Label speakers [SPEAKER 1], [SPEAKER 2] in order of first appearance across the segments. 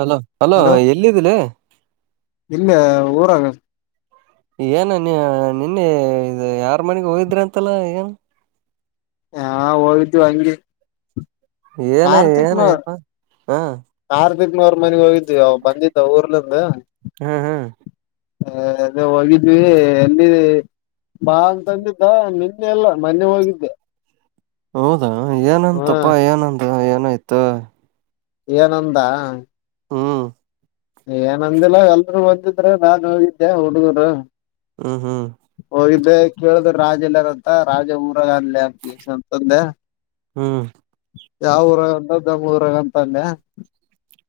[SPEAKER 1] Hello hello
[SPEAKER 2] hello
[SPEAKER 1] ಎಲ್ಲಿದ್ದಿಲ್ಲ
[SPEAKER 2] ಇಲ್ಲ ಊರಾಗ
[SPEAKER 1] ಏನ ನೀ ನಿನ್ನೆ ಯಾರ್ ಮನೆಗ್ ಹೋಗಿದ್ರಿ ಅಂತಲ್ಲ ಏನ್
[SPEAKER 2] ಹಾ ಹೋಗಿವ್ದಿ ಹಂಗೆ
[SPEAKER 1] ಏನ ಏನಯಪ್ಪ ಹಾ
[SPEAKER 2] ಹನೂಾರ ಮನೆಗ್ ಹೋಗಿದ್ವಿ ಅವ ಬಂದಿದ್ದ ಊರ್ಲಿಂದ
[SPEAKER 1] ಹ್ಮ್ ಹ್ಮ್
[SPEAKER 2] ಹ ಅಲ್ಲ ಹೋಗಿದ್ವಿ ಎಲ್ಲಿ ಬಾ ಅಂತಂದಿದ್ದ ನಿನ್ನೆ ಎಲ್ಲ ಮೊನ್ನೆ ಹೋಗಿದ್ದೆ
[SPEAKER 1] ಹೌದಾ
[SPEAKER 2] ಹ್ಮ
[SPEAKER 1] ಏನಂತಪ್ಪಾ ಏನಂದ ಏನಾಯ್ತ
[SPEAKER 2] ಏನಂದ
[SPEAKER 1] ಹ್ಮ್
[SPEAKER 2] ಏನಂದಿಲ್ಲ ಎಲ್ರುೂ ಒದಂದಿದ್ರೆ ನಾನ್ ಹೋಗಿದ್ದೆ ಹುಡುಗರು
[SPEAKER 1] ಹ್ಮ್ ಹ್ಮ್
[SPEAKER 2] ಹೋಗಿದ್ದೆ ಕೇಳಿದ್ ರಾಜ ಇಲ್ಲಾರಂತ ರಾಜ ಊರು ಅಲ ಅಂತಂದೆ
[SPEAKER 1] ಹ್ಮ್
[SPEAKER 2] ಯಾವಊರ ಮೂರಂತಲ್ಲೆ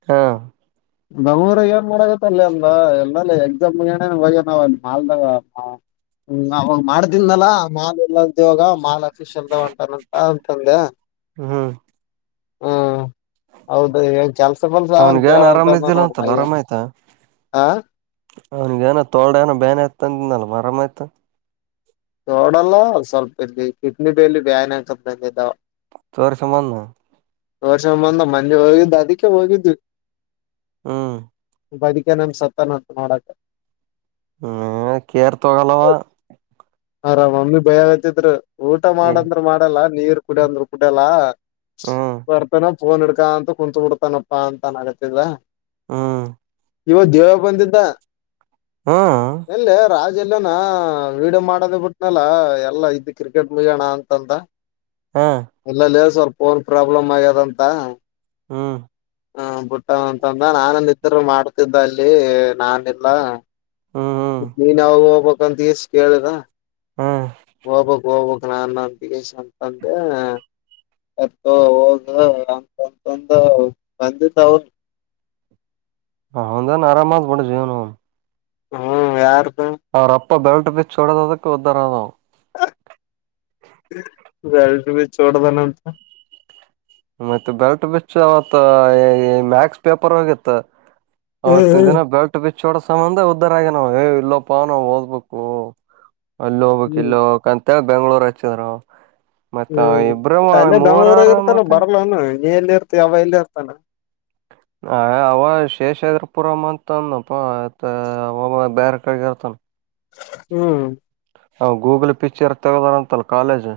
[SPEAKER 1] ಹಾ
[SPEAKER 2] ನಮ್ಮರ ಏನ್ ಮಾಡಗತ್ತ ಅಲ್ಲಿ ಎಲ್ಲ್ಲ ಎಲ್ಲಲ್ಲಿ ಎಕ್ಸಾಮ್ ಏ ಹ ನಾವ್ ಅಲ್ಲಿ ಮಾಲ್ದಾಗ ಹ್ಮ್ ಅವ ಮಾಡ್ದನ್ಲ ಮಾಲ್ ಇಲ್ಲಂತವಾಗ ಮಾಲ್ ಅಫಷ್ ಅಲ್ದಂಟಾನಂತ ಅಂತಂದೆ
[SPEAKER 1] ಹಾ
[SPEAKER 2] ಹೌದ ಏನ್ ಕೆಲ್ಸ ಬಲ್ಸ ಅಂತ ಹೇಳೇಳ
[SPEAKER 1] ಿಲ್ಲ ಅಂತಲ್ಲ ಆರಾಮಾಯಯ್ತಾ ಅವನಗ ಏನ ತೋಡ ಏನ ಬೇನ್ತ ಂದು ನಲ್ವಾರ ಆರಾಮ ಆಯ್ತು
[SPEAKER 2] ತೋಡಲ್ಲ ಸ್ವಲ್ಪ ಇಲ್ಲಿ ಕಿಡ್ನಿ ಬಲ್ಲಿ ಬ್ಯಾನಕತ್ ಬಂದಿದ್ದಾವ
[SPEAKER 1] ತೋರಿಸಷ ಮಾಡ
[SPEAKER 2] ವರ್ಷ ಮುಂದ ಮಂೆ ಹೋಗಿದ್ದು ಅದಕ್ಕೆ ಹೋಗಿದ್ವಿ
[SPEAKER 1] ಹ್ಮ
[SPEAKER 2] ಭಕಾನ ಸತ್ತನ ನಾಡಕ
[SPEAKER 1] ಹ್ಮ ಕೇರ್ ತೋಗಲ್ಲವಾ
[SPEAKER 2] ಆರಾಮ್ ಅಮ್ಮಿ ಭಯ ಆೇ್ತತ್್ರ ಊಟ
[SPEAKER 1] ಹ್ಮ್
[SPEAKER 2] ಮಾಡಂದ್ರರು ಮಾಡಲ್ಲ ನೀರ್ ಕುಡಂದ್ರರು ಕುಡಿಯಲ್ಲ
[SPEAKER 1] ಹ್ಮ್
[SPEAKER 2] ಬರ್ತನ ಫೋನ್ ಹ ಅಕ್ಕ ಅಂತ ಕುಂತ ಬಿಡ್ತಾನಪ್ಪಾ ಅಂತ ಅನ್ ಆಗತ್ತಿದದ
[SPEAKER 1] ಹ್ಮ್
[SPEAKER 2] ಇವ ದೇವ ಬಂದಿದ್ದ
[SPEAKER 1] ಹ್ಮ್
[SPEAKER 2] ಎಲ್ಲ ರಾಜ ಎಲ್ಲ ವೀಡಿಯೋ ಮಾಡೋದ ಬಿಟ್ನಲ್ಲ ಎಲ್ಲಾ ಇದ್ದ ಕ್ರಿಕೆಟ್ ಮುಗೋಣ ಅಂತಂತ
[SPEAKER 1] ಹ್ಮ್
[SPEAKER 2] ಎಲ್ಲಲ್ಲಿ ಸರ್ ಫೋನ್ ಪ್ರಾಬ್ಲಮ್ ಆಗ್ಯದಂತ
[SPEAKER 1] ಹ್ಮ
[SPEAKER 2] ಹ ಬುಟ್ಟ ಅಂತಂದ ನಾನ ನಿತ್ರರು ಮಾಡ್ತಿದ್ದ ಅಲ್ಲಿ ನಾನಲ್ಲ
[SPEAKER 1] ಹ್ಮ್
[SPEAKER 2] ಮತ್ತ ನೀನ್ ಯಾವಾಗ ಹೋಗ್ಬಕ್ ಅಂತ ಈಸ್ ಕೇಳುದ
[SPEAKER 1] ಹ್ಮ್
[SPEAKER 2] ಹೋಗಬಕ್ ಹೋಗ್ಬಕ್ ನ ನಂಬಿಕೇಶ ಅಂತಂದ ಅತ ಹದ ಅಂತಂತಂದು ಬಂದಿದ್ದ ಅವನು
[SPEAKER 1] ಹೌಂದಾನ ಆರಾಮ ಬಡ ಜೀವನು
[SPEAKER 2] ಹ್ಮ್ ಯಾರು
[SPEAKER 1] ಯ ರಪ್ಪಾ ಬ ಬೆಲ್್ಟಟ್ ಛೋಡದದ ದರ ಆದ
[SPEAKER 2] ಗಳ ಬಿ ಚೋಡದನಂತ
[SPEAKER 1] ಮತ್ತೆ ಬೆಲ್ಟ್ ಬಿಚ್ಚ ಅವತ್ ಮ್ಯಾಕ್ಸ್ ಪೇಪರ್ ಹೋಗಿತ್ತ ಹತ್ತಿನ
[SPEAKER 2] ಹ್ಮ್
[SPEAKER 1] ದಿನ ಬೆಲ್ಟ್ ಬಿ ಚೋಡ ಸಂಬಂಧ ಉದ್ದಾರ ಆಗ ನಾವ್ ಇಲ್ಲೋಪ್ಪ ನಾವ್ ಓದ್ಬೇಕು ಅಲ್ಲ ಹಬ
[SPEAKER 2] ಹ್ಮ್
[SPEAKER 1] ಕಿಿಲ್ಲೋ ಕಂತ ಬೆಂಗ್ಳೂರ್ ಹಚ್ಚಿದ್ ಮತ್ತ ಇಬ್ರ ಮೂರಾರ ಮ
[SPEAKER 2] ಬರಲ್ಲಾನ ನೀ ಎಲ್ಲಿ ಇರ್ತೀ ಅವ ಎಲ್ಲಿ ಇರ್ತಾನ
[SPEAKER 1] ಆ ಅವ ಶೇಷಾದ್ರಪುರಮ ಅಂತನಪ್ಪ ಅವ ಬೇರೆ ಕಡೆಗೆ ಇರ್ತಾನ
[SPEAKER 2] ಹ್ಮ್
[SPEAKER 1] ಅವ ಗೂಗಲ್ ಪಿಕ್ಚರ್ ತಗದಾರಂತಲ್ಲ ಕಾಲೇಜ್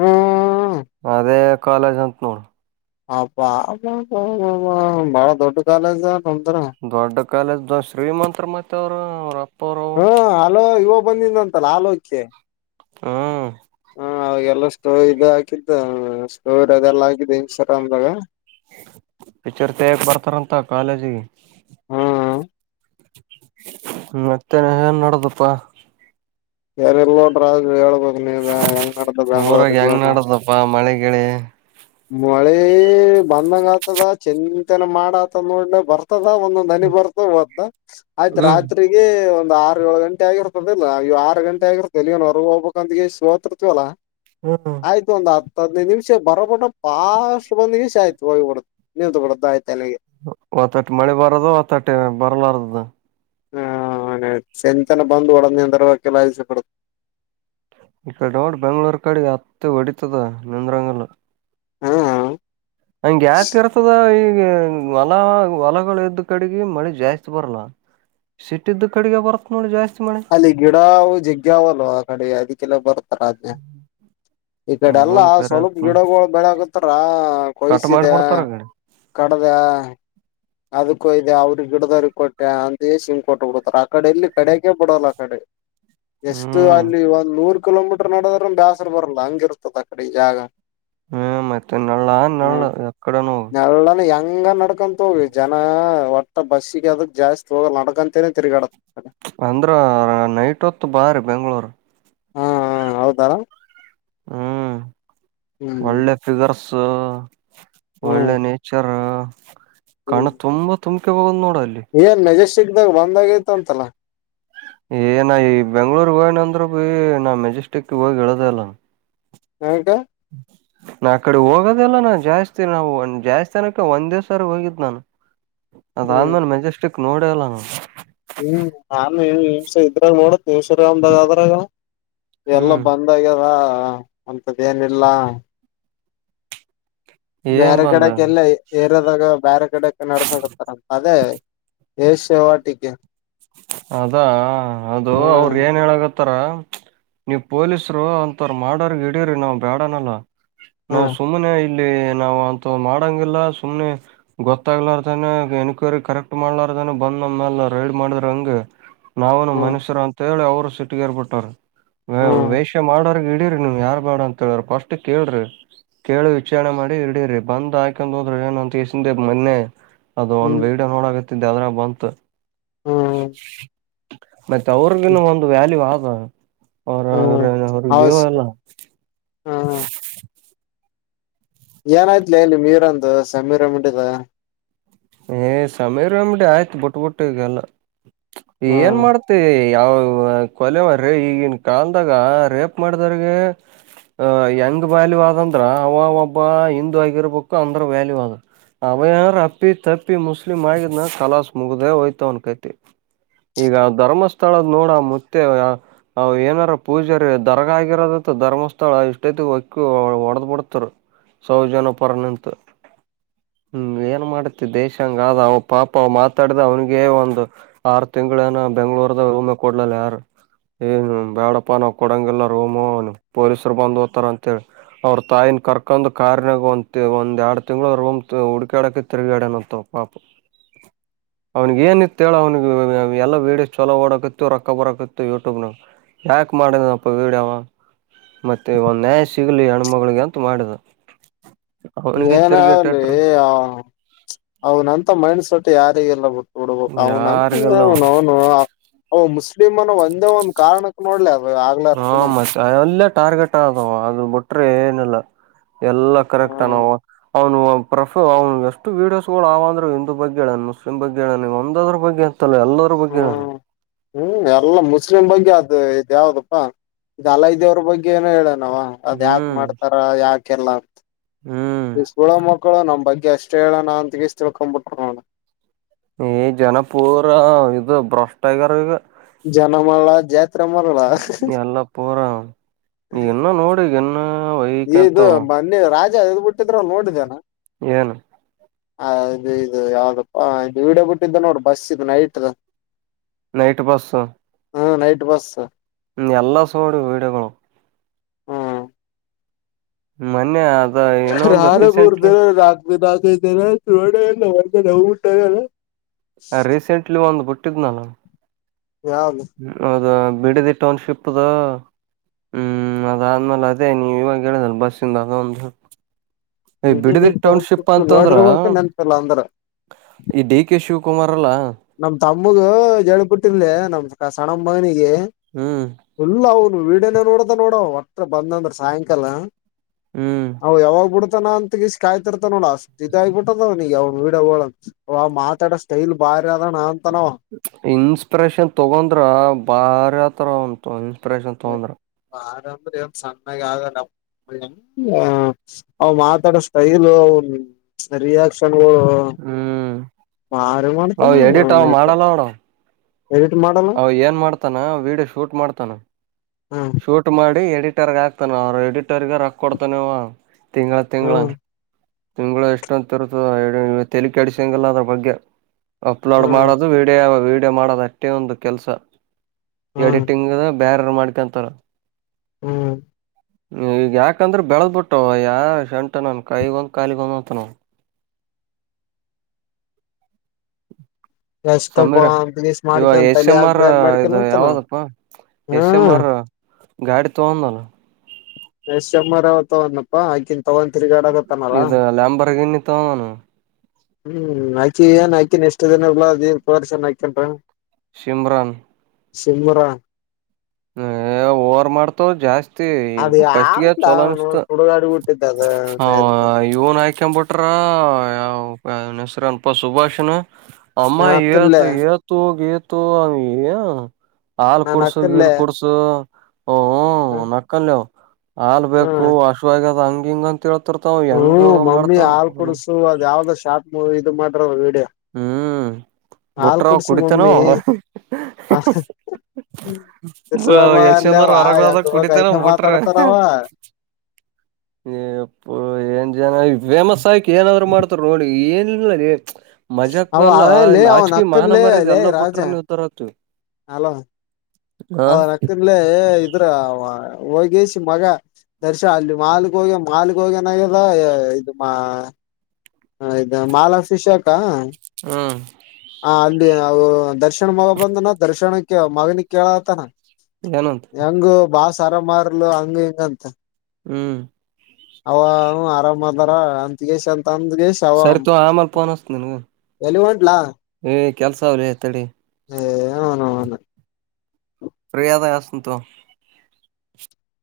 [SPEAKER 2] ಹಾ
[SPEAKER 1] ಅದೇ ಕಾಲೇಜ್ ಅಂತ ನೋಡು
[SPEAKER 2] ಅಬಾ ಬಾಳ ದೊಡ್ಡ ಕಾಲೇಜ ನಮ್ದ್ರ
[SPEAKER 1] ದೊಡ್ಡ ಕಾಲೇಜ್ ಶ್ರೀಮಂತ್ ಮತ್ತ ಅವರು ಅಪ್ಪ
[SPEAKER 2] ಹ್ಮ ಹಲೋ ಇವ ಬಂದಿದ್ದಂತಲ್ಲ ಆಲೋಕೆ
[SPEAKER 1] ಹ್ಮ
[SPEAKER 2] ಹ ಅವಾಗೆಲ್ಲ ಸ್ಟೋವ್ ಇದು ಹಾಕಿದ್ದ ಸ್ಟೋವರ್ ಅದೆಲ್ಲ ಹಾಕಿದ್ದ ಇನ್ಸ್ಟಾಗ್ರಾಮ್ದಾಗ
[SPEAKER 1] ಪಿಚರ್ ತೇಕ್ ಬರ್ತಾರಂತ ಕಾಲೇಜಿಗೆ
[SPEAKER 2] ಹ್ಮ್
[SPEAKER 1] ಮತ್ತೆ ಏನ್ ನಡದಪ್ಪಾ
[SPEAKER 2] ಯಾರಲ್ೋ್ರ್ರರು ಹೇಳ್ಬೋದು [unintelligible] ಅ ಯಂಗದ ಬ
[SPEAKER 1] ಊರಾಗ ಹೆಂಗ್
[SPEAKER 2] ಬೆಂಗ್ಳೂರುಲ್ಲಿಣ
[SPEAKER 1] ನಡದಪ್ಪಾ ಮಳೆಗಿಳಿ
[SPEAKER 2] ಮಳೆ ಬಂದಂಗ ಆತದ ಚಂತೆನ ಮಾಡ ಆತದ ನೋಡಲ ಬರ್ತ ತದ ಒಂದೊಂದ್ ನನಿ ಬರ್ತ ಅಂತ ಆಯ್ತ
[SPEAKER 1] ಹ್ಮ್
[SPEAKER 2] ರಾತ್ರಿಗೆ ಒಂದು ಆರು ಏು ಗಂಟೆ ಆಗಿರ್ತದಲ್ಲ ಇವ ಆ ಗಂಟೆ ಆಗಿರ್ತ್ತದೆ ಇವನ್ ಹೊರ್ಗ ಹೋಗ್ಬೇಕ ಅಂದ ಇಷ್ಟುೋತಿರ್ತವಲ್ಲ
[SPEAKER 1] ಹ್ಮ್
[SPEAKER 2] ಆಯ್ತು ಒಂದ್ ಹತ್ತು ಹದ್ನೈದು ನಿಮಿಷ ಬರೋಬ ಬಹಷ್ಟು ಬಂದ್ ಗ ಆಯ್ತು ಹೋಗಿಬಡ ನಿಂತು ಬಿಡ್ದು ಆಯ್ತು ಎಲ್ಲಿಗೆ
[SPEAKER 1] ಒತ್ತಟ್ಟ ಮಳೆ ಬರದು ಒತ್ತಟ್ಟ ಬರ್ಲಾರದು
[SPEAKER 2] ಹ ಚೆಂಚನ ಬತ್್ ಉಡನಿಯಂತರವಲ್ಲ ಆಯಜಪಡ್
[SPEAKER 1] ಈ ಕಡೆ ನೋಡ್ ಬೆಂಗಳೂರ್ ಕಡೆ ಅತ್ತೆ ಹೊಡಿತದ ನಿಂದ್ರಂಗಲ್ [unintelligible]
[SPEAKER 2] ಹಾ ಹ
[SPEAKER 1] ಹಂಗ ಯಾಕ ಕೆಸದ ಈ ಈ ಹೊಲ ಹೊಲಗಳ ಎದ್ದ ಕಡೆಗೆ ಮಳಿ ಜಾಸ್ತಿ ಬರಲ್ಲ ಸಿಟ್ಟ್ದು ಕಡೆಗೆ ಬರುತ್ತ ನೋಡಿ ಜಾಸ್ತಿ ಮಳೆ
[SPEAKER 2] ಅಲ್ಲಿ ಗಿಡ ಜಿಗ್ಗ್ಯಾವಲ್ವ ಆ ಕಡೆ ಅದಕ್ಕೆಲ್ಲ ಬರ್ತಾರ ಆದ್ ಈ ಕಡೆ ಎಲ್ಲಾ
[SPEAKER 1] ಅದನ್ ಕರೆ
[SPEAKER 2] ಸ್ವಲ್ಪ
[SPEAKER 1] ಆತ್
[SPEAKER 2] ಗಿಡಗಳುಗಳು ಬೆಳಕತ್ತಾರ
[SPEAKER 1] ಕಟ್
[SPEAKER 2] ಕೊಯ್ಸಿದೆ
[SPEAKER 1] ಮಾಡಿಬಿಡ್ತಾರ ಆ ಕಡೆ
[SPEAKER 2] ಕಡದ ಅದಕ್ಕೂ ಇದೆ ಅವ್ರಿಗೆ ಗಿಡದಾರಿ ಕೊಟ್ಟೆ ಅಂತ ಶಿಂಗ್ಕ ಕೊಟ್ಟೆ ಬಿಡತಾರ ಆ ಕಡೆ ಎಲ್ಲಿ ಕಡಕೆ ಬಿಡೋಲ್ಲ ಆ ಕಡೆ ಎಷ್ಟು
[SPEAKER 1] ಹ್ಮ್
[SPEAKER 2] ಅಲ್ಲಿ ಒಂದ್ ನೂರ್ ಕಿಲೋಮೀಟರ್ ನೋಡೋದ್ರ ಬ್ಯಾಸರ್ ಬರ್ಲ್ಲ ಹಂಗಿರ್ತದ ಆ ಕಡೆ ಈ ಜಾಗ
[SPEAKER 1] ಹ್ಮ್- ಮತ್ತೆ ನಳ್ಳ ನಳ್ಳ ಎಡೆ
[SPEAKER 2] ನನ ಹೆಂಗ ನಡ್ಕೊಂತ ಹೋಗ್ವಿ ಜನ ಒಟ್ಟ. ಮ- ಬಸ್ಸಿಗೆ ಅದಕ್ ಜಾಸ್ತಿ ಹೋಗ ನಡಗಂತೇನೆ ತಿರುಗಾಡತ್,
[SPEAKER 1] ಅಂದ್ರ ನೈಟ್ ಹೊತ್ತು ಬಾರಿ ಬೆಂಗಳೂರು.
[SPEAKER 2] ಹಾ- ಹ -ಹೌದಾ.
[SPEAKER 1] ಹ್ಮ್
[SPEAKER 2] ಹ್ಮ್
[SPEAKER 1] -ಒಳ್ಳೆ ಫಿಗರ್ಸ್
[SPEAKER 2] ಹ್ಮ್
[SPEAKER 1] ಒಳ್ಳೆ ನೇಚರ್ ಕಣ
[SPEAKER 2] ಹ್ಮ್
[SPEAKER 1] ತುಂಬಾ ತುಂಬಕೆ ಹೋಗದ್ ನೋಡ. ಅಲ್ಲಿ
[SPEAKER 2] ಏನ್ ಮೆಜೆಸ್ಟಿಕ್ ದಾಗ ಬಂದಾಗೈತ ಅಂತಲ್ಲ.
[SPEAKER 1] ಏನ ಈ ಬೆಂಗ್ಳೂರ್ [unintelligible] ಹೋಗನ ಅಂದ್ರ ಬಿ ನಾ ಮೆಜೆಸ್ಟಿಕ್ ಹೋಗಿ ಹೇಳದ ಅಲ್ಲ.
[SPEAKER 2] ಹಟ [inaudible]
[SPEAKER 1] ಹ್ಮ [inaudible] ನಾ -ಆ ಕಡೆ ಹೋಗೋದಲ್ಲ ನಾ ಜಾಸ್ತಿ ನಾವು ಒ ಜಾಸ್ತಿ ತಾನಕ್ಕೆ ಒಂದ್ ದಿವ್ಸಾರ ಹೋಗಿದ್ದ್ ನಾನು.
[SPEAKER 2] ಹ್ಮ್
[SPEAKER 1] ಅದಾದ್ಮೇಲೆ ಮೆಜೆಸ್ಟಿಕ್ ನೋಡಲ್ಲ ನಾ-
[SPEAKER 2] ಹ್ಮ್ [unintelligible] ನಾನಸ ಇದ್ರಾಗ ನೋಡ [unintelligible] ದೇಶರಮದಾಗ ಅದ್ರಾಗ ಎಲ್ಲ
[SPEAKER 1] ಹ್ಮ್
[SPEAKER 2] ಬಂದಾಗ್ಯದ ಅಂತದ [unintelligible] ಏನಿಲ್ಲ
[SPEAKER 1] ಏನ್
[SPEAKER 2] ಬೇರೆ
[SPEAKER 1] ಬಂದ
[SPEAKER 2] ಕಡೆಕ್ಕೆ ಎಲ್ಲ ಏರದಾಗ ಬೇರೆ ಕಡೆಕ್ ನಡಸಕತ್ತಾರಂತ ಅದೇ. ಎ ಸೇವಾ ಿಕೆ
[SPEAKER 1] ಅದಾ ಅದು ಅವ್ರ
[SPEAKER 2] ಹ್ಮ್
[SPEAKER 1] ಏನ್ ಹೇಳಗತ್ತ. ಒಥರ ನೀವ್ ಪೊಲೀಸರು ಒಂಥರ ಮಾಡೋರ್ ಇಡೀರಿ ನಾವ್ ಬ್ಯಾಡನಲ್ಲ. ನಾವ್
[SPEAKER 2] ಹ್ಮ್
[SPEAKER 1] ಸುಮ್ಮ್ನೆ ಇಲ್ಲಿ ನಾವವು ಅಂತೂ ಮಾಡಂಗಿಲ್ಲ ಸುಮ್ಮ್ನೆ, ಗೊತ್ತಾಗ್ಲಾರತಾನೆ ಎನ್ಕ್ವರಿ ಕರೆಕ್ಟ್ ಮಾಡ್ಲಾರತಾನೆ ಬಂದ ಮೇಲೆ ರೈಡ್ ಮಾಡಿದ, ಹಂಗೆ ನಾವನು
[SPEAKER 2] ಹ್ಮ್
[SPEAKER 1] ಮನುಷ್ಯರ ಅಂತ ಹೇಳಿ ಅವರು ಸಿಟ್ಟಗೇಏರ್ ಬಿಟ್ಟರು. ಹ-
[SPEAKER 2] ಹ್ಮ್
[SPEAKER 1] ವೇಷ್ಯ ಮಾಡೋರ್ಗ್ ಇಡೀರ್. ನೀ್ -ಯಾರ್ ಬೇಡ ಅಂತ ಹೇಳ್ರ ಫಸ್ಟ್ ಕೇಳ್ರಿ ಕೇಳಿ ವಿಚಾರಣೆ ಮಾಡಿ ಇಡಿರಿ ಬಂದ್ ಆಾಕಂದ್ ಹೋದ್ರ ಏ. ಸಂತೇಶ [unintelligible] ಮನ್ನೆ ಅದು ಒಂದ್ [inaudible] [unintelligible]
[SPEAKER 2] ಹ್ಮ್
[SPEAKER 1] ಬೇಡ ನೋಡಕತ್ತಿದ್ದ ಅದ್ರ ಬಂತು
[SPEAKER 2] ಹ್ಮ್
[SPEAKER 1] ಮತ್ತೆ ಅವ್ರಗಿನು ಒಂದು ವ್ಯಾಲ್ಯೂ ಆಗ ಅವರ
[SPEAKER 2] ಹ್ಮ್
[SPEAKER 1] ಅವ್ರಗ್ ಜೀವ
[SPEAKER 2] ಹೌಸ್
[SPEAKER 1] ಎಲ್ಲ,
[SPEAKER 2] ಹಾ
[SPEAKER 1] [inaudible]
[SPEAKER 2] ಏನಾಯ್ತ್ಲ ಇಲ್ಲಿ ಮೀರಂದು ಸಮೀರಿಟ್ಟಿದ.
[SPEAKER 1] ಏ [unintelligible] ಸಮಯಮಡಿ ಆಯ್ತು ಬಿಟ್ಬಿಟ್ಟ ಈಗಲ್ಲ ಏನ್
[SPEAKER 2] ಹ್ಮ್
[SPEAKER 1] ಮಾಡ್ತಿ. ಯಾವ ಕೊಲೆವರೀ ಈಗನ್ ಕಾಲ್ದಾಗ ರೇಪ್ ಮಾಡ್ದಾರಗ ಆ -ಯಂಗ್ ವ್ಯಾಲ್ಯೂ ಆದಂದ್ರ ಅವ ಒಬ್ಬ ಹಿಂದೂ ಆಗಿರ್ಬೇಕು ಅಂದ್ರ ವ್ಯಾಲ್ಯೂ ಆದ ಅವಯಾರ ಅಪ್ಪಿ ತಪ್ಪಿ ಮುಸ್ಲಿಂ ಆಗಿದ್ನ ಕಲಾಸ್ ಮುಗ್ದೇ ಹೋಯ್ತವನ್ ಕತಿ ಈಗ ಧರ್ಮಸ್ಥಳದ ನೋಡ ಮತ್ತೆ ಏನಾರ ಪೂಜರು [unintelligible] ದರಗ ಆಗಿರೋದ ಧರ್ಮಸ್ಥಳ ಎಷ್ಟೈತಿ ಒಕ್ಕಿ ಹೊಡೆದ್ ಬಿಡ್ತರು. ಸೌ ಜನಪರ ನಿಂತ ಹ್ಮ್ ಏನ್ ಮಾಡಾತಿ ದೇಶಂಗಾದ ಅವ ಪಾಪ ಅವ ಮಾತಾಡಿದ ಅವ್ನಿಿಗೆೇ ಒಂದು ಆರು ತಿಂಗಳ ಏನ ಬೆಂಗ್ಳೂರ್ದಾಗ ಉಮ್ಮೆ ಕೊಡ್ಲಲ್ಲ ಯಾರು. ಏನು ಬ್ಯಾಡಪ್ಪ ನಾವ ಕೊಡಂಗಿಲ್ಲಾರಮ ಪೊಲೀಸರು ಬಂದ್ ತಾರ ಅಂತೇಳಿ ಅವ್ರ ತಾಯಿನ ಕರ್ಕೊಂಡ್ ಕಾರ್ನಾಗ ಒಂದ ಒಂದ ಎರಡು ತಿಂಗ್ಳ ರಮ್ ಹುಡ್ಕಾಡಕ ತಿರುಗಿಯಾಡನಂತವ ಪಾಪ. ಅವನಿಗೆ ಏನಿತ್ತೇಳು ಅವನಿಗೆ ಎಲ್ಲ ವೀಡಿಯೋಸ್ ಚಲೋ ಓಡಕತ್ತು ರೊಕ್ಕ ಬರಕತ್ತ ಬ್ರೋ ಯಾಕ ಮಾಡಂದ ಅಪ್ಪ ವೀಡಾವ. ಮತ್ತೆ ಒಂದ್ ನ್ಯಾಯ ಸಿಗಲಿ ಹೆಣ್ಮಗಳಿಗೆ ಅಂತೂ ಮಾಡುದು.
[SPEAKER 2] ಏನಾಗಲಿ ಆ ಅವ್ನಂತ ಮೈಂಡ್ ಸೊಟ್ ಯಾರಿಿಗೆಲ್ಲ ಬಿಟ್ಟ ಹಡು
[SPEAKER 1] ಯಾರಿಗಲ್ಲ
[SPEAKER 2] ಅವನನುನು ಅವ ಮುಸ್ಲಿಮ್ ಅನ್ನ ಒಂದೇ ಒಂದ್ ಕಾರಣಕ್ ನೋಡ್ಲಿ ಅಚ [unintelligible]
[SPEAKER 1] ಹಾ -ಮತ್ತ ಅಲ್ಲೇ ಟಾರ್ಗೆಟ್ ಆದವ ಅದು ಬಿಟ್ರೆ ಏನಲ್ಲ. ಎಲ್ಲಾ ಕರೆಕ್ಟ
[SPEAKER 2] ಹ್ಮ್
[SPEAKER 1] ನವು. ಅವ್ನು ಪ್ರಫ ಅವಗೆ ಎಷ್ಟು ವೀಡಿಯೋಸ್ಗಳು ಅವಂದ್ರ ಹಿಂದೂ ಬಗ್ಗೆ ಹೇಳನು ಮುಸ್ಲಿಮ್ ಬಗ್ಗೆ ಹೇಳ ಒಂದದ್ರ ಬಗ್ಗೆ. ಅಂತಲ್ಲ ಎಲ್ಲರ ಬಗ್ಗೆ ಹೇಳಾನ
[SPEAKER 2] ಹ್ಮ -ಹ್ಮ್ -ಎಲ್ಲ ಮುಸ್ಲಿಂ ಬಗ್ಗೆ ಅದು. ಯಾವ್ದಪ್ಪಾಲ್ಲ ಇದೇವ್ರ ಬಗ್ಗೆ ಏನ ಹೇಳ ಅದ್ ಯಾಕ
[SPEAKER 1] ಹ್ಮ್
[SPEAKER 2] ಮಾಡ್ತಾರ ಯಾಕ
[SPEAKER 1] ಹ್ಮ್
[SPEAKER 2] ಎಲ್ಲಕುಳೋ ಮಕ್ಕಳು ನಮ್ ಬಗ್ಗೆ ಅಷ್ಟ ಹೇಳ ನಾ ಅಂತಗಷ್ಟ ತಿಳ್ಕೊಂಡ್ಬಿಟರು ನ
[SPEAKER 1] ಈ ಜನಪುರ ಇದು ಭ್ರಷ್ಟಗರ್ ಈಗ
[SPEAKER 2] ಜನ ಮಾಡಲ್ಲ ಜಾತ್ರೆ ಮಾಡಲ್ಲ
[SPEAKER 1] ಎಲ್ಲಾ ಪರ ಈಗ ಇನ್ನು ನೋಡಿ ಈಗ
[SPEAKER 2] ಇದು ಮನ್ನಿ ರಾಜ ಎದ್ ಬಿಟ್ಟಿದ್ರ ನೋಡಿದನ
[SPEAKER 1] ಏನು
[SPEAKER 2] ಹ ಇದು ಇದು ಯಾವ್ದಪ್ಪ ಇದು ಇಡ ಬಿಟ್ಟಿದ್ದ ನೋಡ್ರಿ ಬಸ್ ಇದು ನೈಟ್
[SPEAKER 1] ನೈಟ್ ಬಸ್
[SPEAKER 2] ಹಾ ನೈಟ್ ಬಸ್
[SPEAKER 1] ಹ್ಮ್ ಎಲ್ಲ ಸೋಡು ವೀಡಗಳುು
[SPEAKER 2] ಹ್ಮ್
[SPEAKER 1] ಮನ್ಯ
[SPEAKER 2] ರಾರ ಬರ್ದ ರಾತ್ ರಾಾಗೈತೆನೆ ಚಲ್ಲ ನಟಲ್ಲ
[SPEAKER 1] ರೀಸೆಂಟ್ಲಿ ಒಂದು್ ಬಿುಟ್ಟಿದ್ದ್ ನಾನು
[SPEAKER 2] ಯಾವ್ದು
[SPEAKER 1] ಹ ಹೌದ ಬಿಡಿದಿ ಟೌನ್ಶಿಪ್ದು ಹ್ಮ್ ಅದಾದ್ಮೇಲೆ ಅದೇ ನೀವ ಇವಾಗ ಹೇಳುದಲ್ಲ ಬಸ್ಿಂದ ಅದ ಒಂದು ್ ಬಿಡದಿ ಟೌನ್ಶಿಪ್ ಅಂತಂದ್ರ
[SPEAKER 2] ನೋಡಿರ್ಬೇಕು ನೆನ್ಪಿಲ್ಲ ಅಂದ್ರ
[SPEAKER 1] ಈ ಡಿ ಕೆ ಶಿವ
[SPEAKER 2] ನಮ್ ತಮ್ಮಗೂ ಜಡಿ ಪುಟ್ಟಿರ್ಲ ನಮ್ ಸಣ್ಣ ಮಗನಿಗೆ
[SPEAKER 1] ಹ್ಮ್
[SPEAKER 2] ಫುಲ್ಲ ಅವನು ವೀಡನ ನೋಡದ ನೋಡ ಹತ್ರ ಬಂದಂದ್ರ ಸಾಯಂಕಾಲ
[SPEAKER 1] ಹ್ಮ್
[SPEAKER 2] ಹ ಯಾವಾಗ್ ಬಿಡ್ತಾನ ಅಂತ ್ತಿರ್ತ ನೋಡ ಅಷ್ಟ ಇದ ಆಗಬಿಟ್ಟದ ಅವ್ಡ ಮಾತಾಡೋ ಸ್ಟೈಲ್ ಬಾರಿ ಅದಣ ಅಂತನವ
[SPEAKER 1] ಇನ್ಸ್ಪಿರೇಷನ್ ತಗೊಂಡ್ರ ಬಾರಿ ಆತರ ಉಂಟು ಆಪರೇಷನ್ ತೊಂದರೆ
[SPEAKER 2] ಅಂದ್ರೆ ಒ್ ಸಣ್ಣಗೆ ಆಗಲ್ಲ ಅವ ಮಾತಾಡ ಸ್ಟೈಲು ಅವ ರಿಯಾಕ್ಷನ್
[SPEAKER 1] ಹ್ಮ್
[SPEAKER 2] ಭಾರಿ
[SPEAKER 1] ನ
[SPEAKER 2] ಮಾಡ್ತಾನ
[SPEAKER 1] ಎಡಿಟಾವ
[SPEAKER 2] ಅವನಯ್ತ
[SPEAKER 1] ಮಾಡಲ್ಲ ಅವಡ
[SPEAKER 2] ಎಡಿಟ್ ಮಾಡಲ್ಲ
[SPEAKER 1] ಅವ ಏನ್ ಮಾಡ್ತಾನ ವೀಡಿಯೋ ಶೂಟ್ ಮಾಡ್ತಾನ
[SPEAKER 2] ಹ
[SPEAKER 1] ಶೂಟ್ ಮಾಡಿ ಎಡಿಟರ್ ಆಗ್ತಾನ ಅವ್ರ ಎಡಿಟರ್ಗೆ ರೊ ಕೊಡ್ತಾನವ ತಿಂಗಳ ತಿಂಗಗಳ
[SPEAKER 2] ಹ್ಮ್
[SPEAKER 1] ತಿಂಗ್ಗಳು ಎಷ್ಟ ಅಂತ ಇರುತದ ತೆಕ್ ಎಡ್ಸಂಗಲ್ಲ ಅದ್ರ ಬಗ್ಗೆ ಅಪ್ಲೋಡ್
[SPEAKER 2] ಹ್ಮ್
[SPEAKER 1] ಮಾಡೋದು ವಡಿಯೋ ವಡಿಯೋ ಮಾಡೋದು ಅಷ್ಟೇ ಒಂದು ಕೆಲಸ
[SPEAKER 2] ಹ್ಮ್
[SPEAKER 1] ಎಡಿಟಿಂಗ್ ಬೇರೆ ಮಾಡ್ಕೊಂತಾರ
[SPEAKER 2] ಹ್ಮ್
[SPEAKER 1] ಈಗ ಯಾಕಂದ್ರ ಬೆಳದ ಬಿಿಟ್ಟ ಯಾ ಶಂಟ ನನ್ ಕೈಗೊಂದ್ ಕಾಲಿಗ ಒಂದ್ ಅಂತ ನಾವ
[SPEAKER 2] ಎಷ್ಟಪ್ಪ
[SPEAKER 1] ಸಮೀರ್
[SPEAKER 2] ಅಂತಗೀಸ್
[SPEAKER 1] ಇವ
[SPEAKER 2] ಮಾಡ್ಕನ್
[SPEAKER 1] ಎಸ್
[SPEAKER 2] ತಲೆ
[SPEAKER 1] ಎಂ
[SPEAKER 2] ಹಾಕ್
[SPEAKER 1] ಆರ್
[SPEAKER 2] ಬ್ಯಾನ್ ಮಾಡ್ಕಲ್ಲ
[SPEAKER 1] ಇದು
[SPEAKER 2] ಅಂತಾನ
[SPEAKER 1] ಯಾವದಪ್ಪ ಎಸ
[SPEAKER 2] ಹ್ಮ್
[SPEAKER 1] ಎಮರ ಗಾಡಿ ತೋಗಂದಲ್ಲ
[SPEAKER 2] ಎಮ್ಮ ಅವಾವ ತಗನಪ್ಪಾ ಆಕಿನ್ ತಗೊೊಂಡ ತಿರುಗಾಡ ಆಗತ್ತನಲ್ಲ
[SPEAKER 1] ತ್ತನು
[SPEAKER 2] ಹ್ಮ್ ಹಾಕಿ ಏನ್ ಹಾಕಿನ ಎಷ್ಟು ದನಲ್ಲಾ ಅ ಪರ್ಶನ್ ಹಾಕಂ್ರ
[SPEAKER 1] ಸಿಮರನ್
[SPEAKER 2] ಶಮರ
[SPEAKER 1] ಹ್ಮ ಹೋರ್ ಮಾಡ್ತೋ ಜಾಸ್ತಿ
[SPEAKER 2] ಅದ
[SPEAKER 1] ಫಸ್ಟ್ಗೆ
[SPEAKER 2] ಯಾವ್ದ
[SPEAKER 1] ಚಲೋ
[SPEAKER 2] ಅವನು
[SPEAKER 1] ಅನ್ಸ್ತು
[SPEAKER 2] ಸುಡುಗಾಡಿ ಬಿಟ್ಟಿದ್ದ ಅದ
[SPEAKER 1] ಇವ್ನ್ ಹಾಕೊಂಡಬಿಟ್ರ ಹೆಸ್ರನ್ಪಾ ಸುಭಾಷನ್ ಅಮ್ಮ
[SPEAKER 2] ಅಕ್ಕನ್ಲೆ
[SPEAKER 1] ಏತ ಏತು ಗೇತು ಅ
[SPEAKER 2] ನಾನ್ ಅಕ್ಕನ್ಲ್ಲ
[SPEAKER 1] ನಕ್ಕಲ್ಯವು್ ಹಾಲ್ ಬೇಕು ಹಶ ಆಗ್ಯದ ಹಂಗ ಹಿಂಗಂತ ತಿೇಳ್ತರ್ತಾವ ಹೆಂಗ
[SPEAKER 2] ಹ್ಮ್ ಮಮ್ಮಿ ಹಾಲ್
[SPEAKER 1] ಮಾಡ್ತಾವನು
[SPEAKER 2] ಕುಡ್ಸು ಅದ್ ಯಾವ್ದೋ ಶಾರ್ಟ್ ಇದು ಮಾಡ್ರವ ವೀಡಿಯ ಹಾಲ್
[SPEAKER 1] ಬುಟ್ರ
[SPEAKER 2] ಕುಡ್ಸು
[SPEAKER 1] ಕುಡಿತಾನೋ
[SPEAKER 2] ಮಮ್ಮಿ ತಿಮ್ಮಲಾವ
[SPEAKER 1] ಯಶಂಬರ್ ಹೊರಗ ಹೋದಾಗ
[SPEAKER 2] ಯಂಗೂಪ
[SPEAKER 1] ಕುಡಿತಾನ
[SPEAKER 2] ಕಹಗೆ ಮಾತಾಡ್ತಾರಾವ
[SPEAKER 1] ಪ್ಪ ಏನ್ ಜನ ಫೇಮಸ್ ಆಯಕ್ ಏನಾದ್ರು ಮಾಡ್ತರು ನೋಡಿ ಏನ್ಿಲ್ಲ
[SPEAKER 2] ಅವ
[SPEAKER 1] ಮಜಾಕ್ನಲ್ಲಾ
[SPEAKER 2] ಅವೇ ಅವನ್
[SPEAKER 1] ನಾಚಕಿ ಮಾಹನ ಮರದ ಎಲ್ಲ ಬಿಟ್ರ ನೀವು ಉ್ದರ ಆಕ್ತಿವಿ
[SPEAKER 2] ಅಲ ಅವ ರಕ್ಕನ್ಲೆ ಇದ್ರ ಹೋಗಸ ಮಗ ದರ್ಶ ಅಲ್ಲಿ ಮಾಲ್ಗ ಹೋಗಿ ಮಾಲ್ಗ್ ಹೋಗ್ಯನಾಗದ ಇದು ಮಾ ಹದಾ ಮಾಲಕ್ಷಿಶಾಖ ಹ
[SPEAKER 1] ಹ್ಮ್
[SPEAKER 2] ಅಲ್ಲಿ ಅವು ದರ್ಶನ್ ಮಗ ಬಂದನ ದರ್ಶನಕ್ಕೆ ಮಗನಿ ಕೇಳತಾನ
[SPEAKER 1] ಏನಂತ
[SPEAKER 2] ಹೆಂಗ ಬಾ ಸರ ಮಾರ್ಲು ಹಂಗ ಹಿಂಗಂತ
[SPEAKER 1] ಹ್ಮ್
[SPEAKER 2] ಅವ ಆರಾಮ್ ಮಾಡದಾರ ಅಂತಗಲ್
[SPEAKER 1] ಸರಿತ ಆಮಲೆ ಪೋನ್ಸ್ದೆನ್ಗೆ
[SPEAKER 2] ಎಲ್ಲಿ ಹೊಂಟ್ಲಾ
[SPEAKER 1] ಏ ಕೆಲಸ ಅವಲಿತಡೆ
[SPEAKER 2] ಅವನೌನು
[SPEAKER 1] ಯಾದಸ ತು